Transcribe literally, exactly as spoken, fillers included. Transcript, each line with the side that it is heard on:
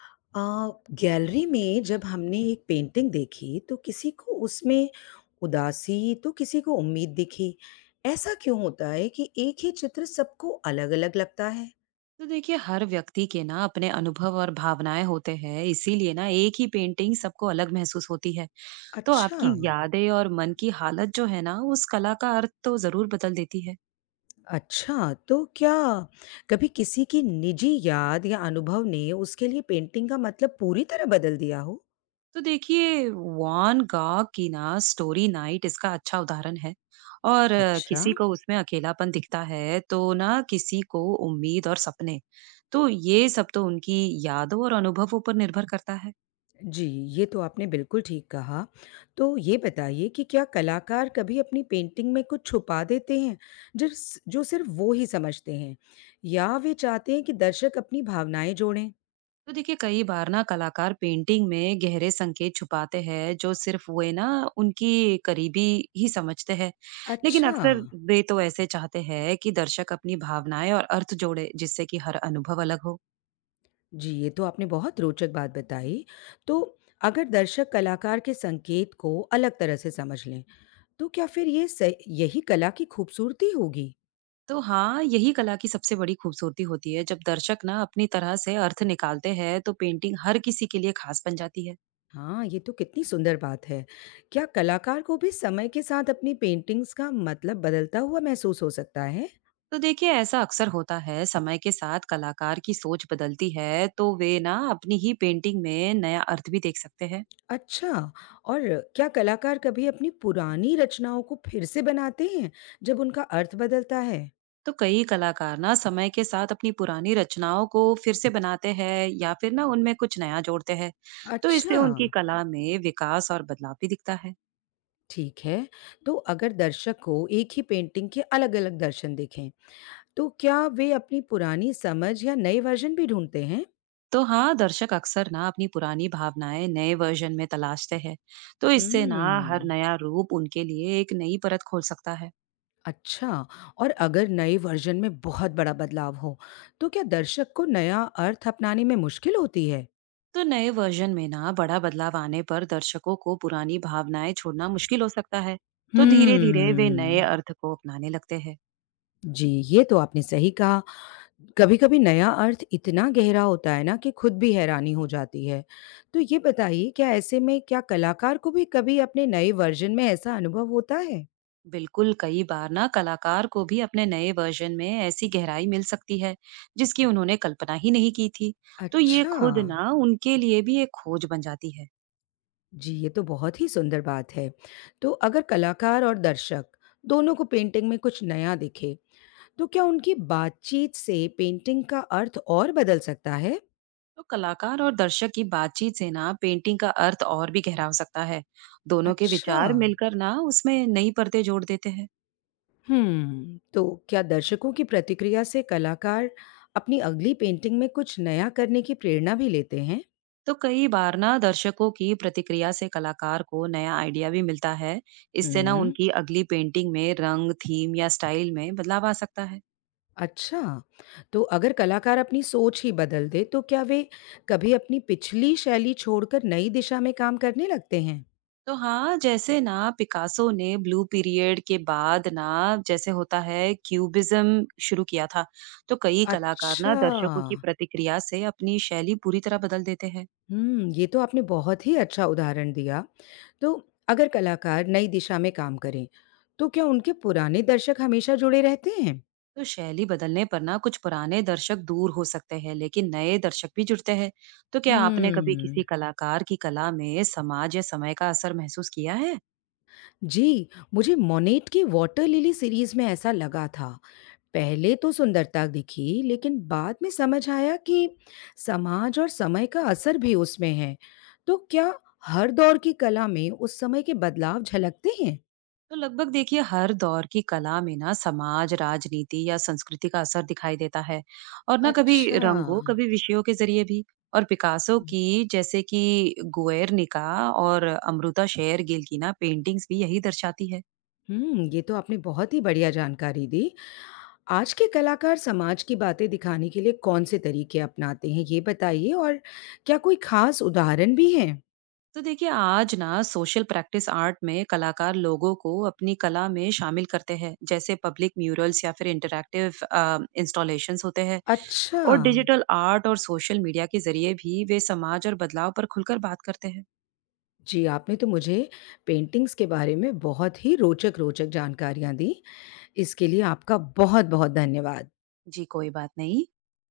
left: अ, gallery में जब हमने एक पेंटिंग देखी तो किसी को उसमें उदासी तो किसी को उम्मीद दिखी। ऐसा क्यों होता है कि एक ही चित्र सबको अलग-अलग लगता है?
right: तो देखिए, हर व्यक्ति के ना अपने अनुभव और भावनाएं होते हैं, इसीलिए ना एक ही पेंटिंग सबको अलग महसूस होती है। तो
left: अच्छा।
right: आपकी यादें और मन की हालत जो है ना, उस कला का अर्थ तो जरूर बदल देती है।
left: अच्छा, तो क्या कभी किसी की निजी याद या अनुभव ने उसके लिए पेंटिंग का मतलब पूरी तरह बदल दिया हो?
right: तो देखिए, वॉन गॉग की ना स्टोरी नाइट इसका अच्छा उदाहरण है। और अ,
left: अच्छा।
right: किसी को उसमें अकेलापन दिखता है तो ना किसी को उम्मीद और सपने। तो ये सब तो उनकी यादों और अनुभवों पर निर्भर करता है।
left: जी, ये तो आपने बिल्कुल ठीक कहा। तो ये बताइए कि क्या कलाकार कभी अपनी पेंटिंग में कुछ छुपा देते हैं, जिस जो सिर्फ़ वो ही समझते हैं? या वे चाहते हैं कि दर्शक अपनी भावनाएँ जोड़ें?
right: तो देखिए, कई बार ना कलाकार पेंटिंग में गहरे संकेत छुपाते हैं, जो सिर्फ वे ना उनकी करीबी ही समझते हैं। लेकिन
left: अच्छा।
right: अक्सर वे तो ऐसे चाहते हैं कि दर्शक अपनी भावनाएं और अर्थ जोड़े, जिससे कि हर अनुभव अलग हो।
left: जी, ये तो आपने बहुत रोचक बात बताई। तो अगर दर्शक कलाकार के संकेत को अलग तरह से समझ लें, तो क्या फिर ये सही यही कला की खूबसूरती होगी?
right: तो हाँ, यही कला की सबसे बड़ी खूबसूरती होती है, जब दर्शक ना अपनी तरह से अर्थ निकालते हैं तो पेंटिंग हर किसी के लिए खास बन जाती है।
left: हाँ, ये तो कितनी सुंदर बात है। क्या कलाकार को भी समय के साथ अपनी पेंटिंग्स का मतलब बदलता हुआ महसूस हो सकता है?
right: तो देखिए, ऐसा अक्सर होता है, समय के साथ कलाकार की सोच बदलती है तो वे ना अपनी ही पेंटिंग में नया अर्थ भी देख सकते हैं।
left: अच्छा। और क्या कलाकार कभी अपनी पुरानी रचनाओं को फिर से बनाते हैं जब उनका अर्थ बदलता है?
right: तो कई कलाकार ना समय के साथ अपनी पुरानी रचनाओं को फिर से बनाते हैं या फिर ना उनमें कुछ नया जोड़ते हैं। तो इससे
left: अच्छा।
right: उनकी कला में विकास और बदलाव भी दिखता है।
left: ठीक है। तो अगर दर्शक को एक ही पेंटिंग के अलग-अलग दर्शन दिखें, तो क्या वे अपनी पुरानी समझ या नए वर्जन भी ढूँढते हैं?
right: तो हाँ, दर्शक अक्सर ना अपनी पुरानी भावनाएं नए वर्जन में तलाशते हैं। तो इससे ना हर
left: हुँ।
right: नया रूप उनके लिए एक नई परत खोल सकता है।
left: अच्छा, और अगर नए वर्जन में बहुत बड़ा बदलाव हो, तो क्या दर्शक को नया अर्थ अपनाने में मुश्किल होती है?
right: तो नए वर्जन में ना बड़ा बदलाव आने पर दर्शकों को पुरानी भावनाएं छोड़ना मुश्किल हो सकता है। तो धीरे धीरे वे नए
left: हम्म।
right: अर्थ को अपनाने लगते हैं।
left: जी, ये तो आपने सही कहा। कभी-कभी नया अर्थ इतना गहरा होता है ना कि खुद भी हैरानी हो जाती है। तो ये बताइए, क्या ऐसे में क्या कलाकार को भी कभी अपने नए वर्जन में ऐसा अनुभव होता है?
right: बिल्कुल, कई बार ना कलाकार को भी अपने नए वर्जन में ऐसी गहराई मिल सकती है, जिसकी उन्होंने कल्पना ही नहीं की थी। तो ये
left: अच्छा।
right: खुद ना उनके लिए भी एक खोज बन जाती है।
left: जी, ये तो बहुत ही सुंदर बात है। तो अगर कलाकार और दर्शक दोनों को पेंटिंग में कुछ नया दिखे, तो क्या उनकी बातचीत से पेंटिंग का अर्थ और बदल सकता है?
right: तो कलाकार और दर्शक की बातचीत से ना पेंटिंग का अर्थ और भी गहरा हो सकता है। दोनों के
left: अच्छा।
right: विचार मिलकर ना उसमें नई परतें जोड़ देते हैं।
left: हम्म, तो क्या दर्शकों की प्रतिक्रिया से कलाकार अपनी अगली पेंटिंग में कुछ नया करने की प्रेरणा भी लेते हैं?
right: तो कई बार ना दर्शकों की प्रतिक्रिया से कलाकार को नया आइडिया भी मिलता है। इससे ना
left: हम्म।
right: उनकी अगली पेंटिंग में रंग, थीम या स्टाइल में बदलाव आ सकता है।
left: अच्छा। तो अगर कलाकार अपनी सोच ही बदल दे, तो क्या वे कभी अपनी पिछली शैली छोड़कर नई दिशा में काम करने लगते हैं?
right: तो हाँ, जैसे ना पिकासो ने ब्लू पीरियड के बाद ना जैसे होता है क्यूबिज्म शुरू किया था, तो कई कलाकार
left: अच्छा।
right: ना दर्शकों की प्रतिक्रिया से अपनी शैली पूरी तरह बदल देते हैं।
left: हुँ, ये तो आपने बहुत ही अच्छा उदाहरण दिया। तो अगर कलाकार नई दिशा में काम करें, तो क्या उनके पुराने दर्शक हमेशा जुड़े रहते हैं?
right: तो शैली बदलने पर ना कुछ पुराने दर्शक दूर हो सकते हैं, लेकिन नए दर्शक भी जुड़ते हैं। तो क्या आपने कभी किसी
left: हुँ।
right: कलाकार की कला में समाज या समय का असर महसूस किया है?
left: जी, मुझे मोनेट की वाटर लिली सीरीज़ में ऐसा लगा था। पहले तो सुंदरता दिखी, लेकिन बाद में समझ आया कि समाज और समय का असर भी उसमें है। तो क्या हर दौर की कला में उस समय के बदलाव झलकते हैं?
right: तो लगभग देखिए, हर दौर की कला में ना समाज, राजनीति या संस्कृति का असर दिखाई देता है। और ना कभी
left: अच्छा।
right: रंगों, कभी विषयों के जरिए भी। और पिकासो की जैसे कि गुएर्निका, और अमृता शेर गिल की ना पेंटिंग्स भी यही दर्शाती है।
left: हुँ, ये तो आपने बहुत ही बढ़िया जानकारी दी। आज के कलाकार समाज की बातें दिखाने के लिए कौन-से तरीके अपनाते हैं, ये बताइए, और क्या कोई ख़ास उदाहरण भी हैं?
right: तो देखिए, आज ना सोशल प्रैक्टिस आर्ट में कलाकार लोगों को अपनी कला में शामिल करते हैं, जैसे पब्लिक म्यूरल्स या फिर इंटरैक्टिव इंस्टॉलेशंस होते हैं।
left: अच्छा।
right: और डिजिटल आर्ट और सोशल मीडिया के जरिए भी वे समाज और बदलाव पर खुलकर बात करते हैं।
left: जी, आपने तो मुझे पेंटिंग्स के बारे में बहुत ही रोचक-रोचक जानकारियाँ दी। इसके लिए आपका बहुत-बहुत धन्यवाद।
right: जी, कोई बात नहीं।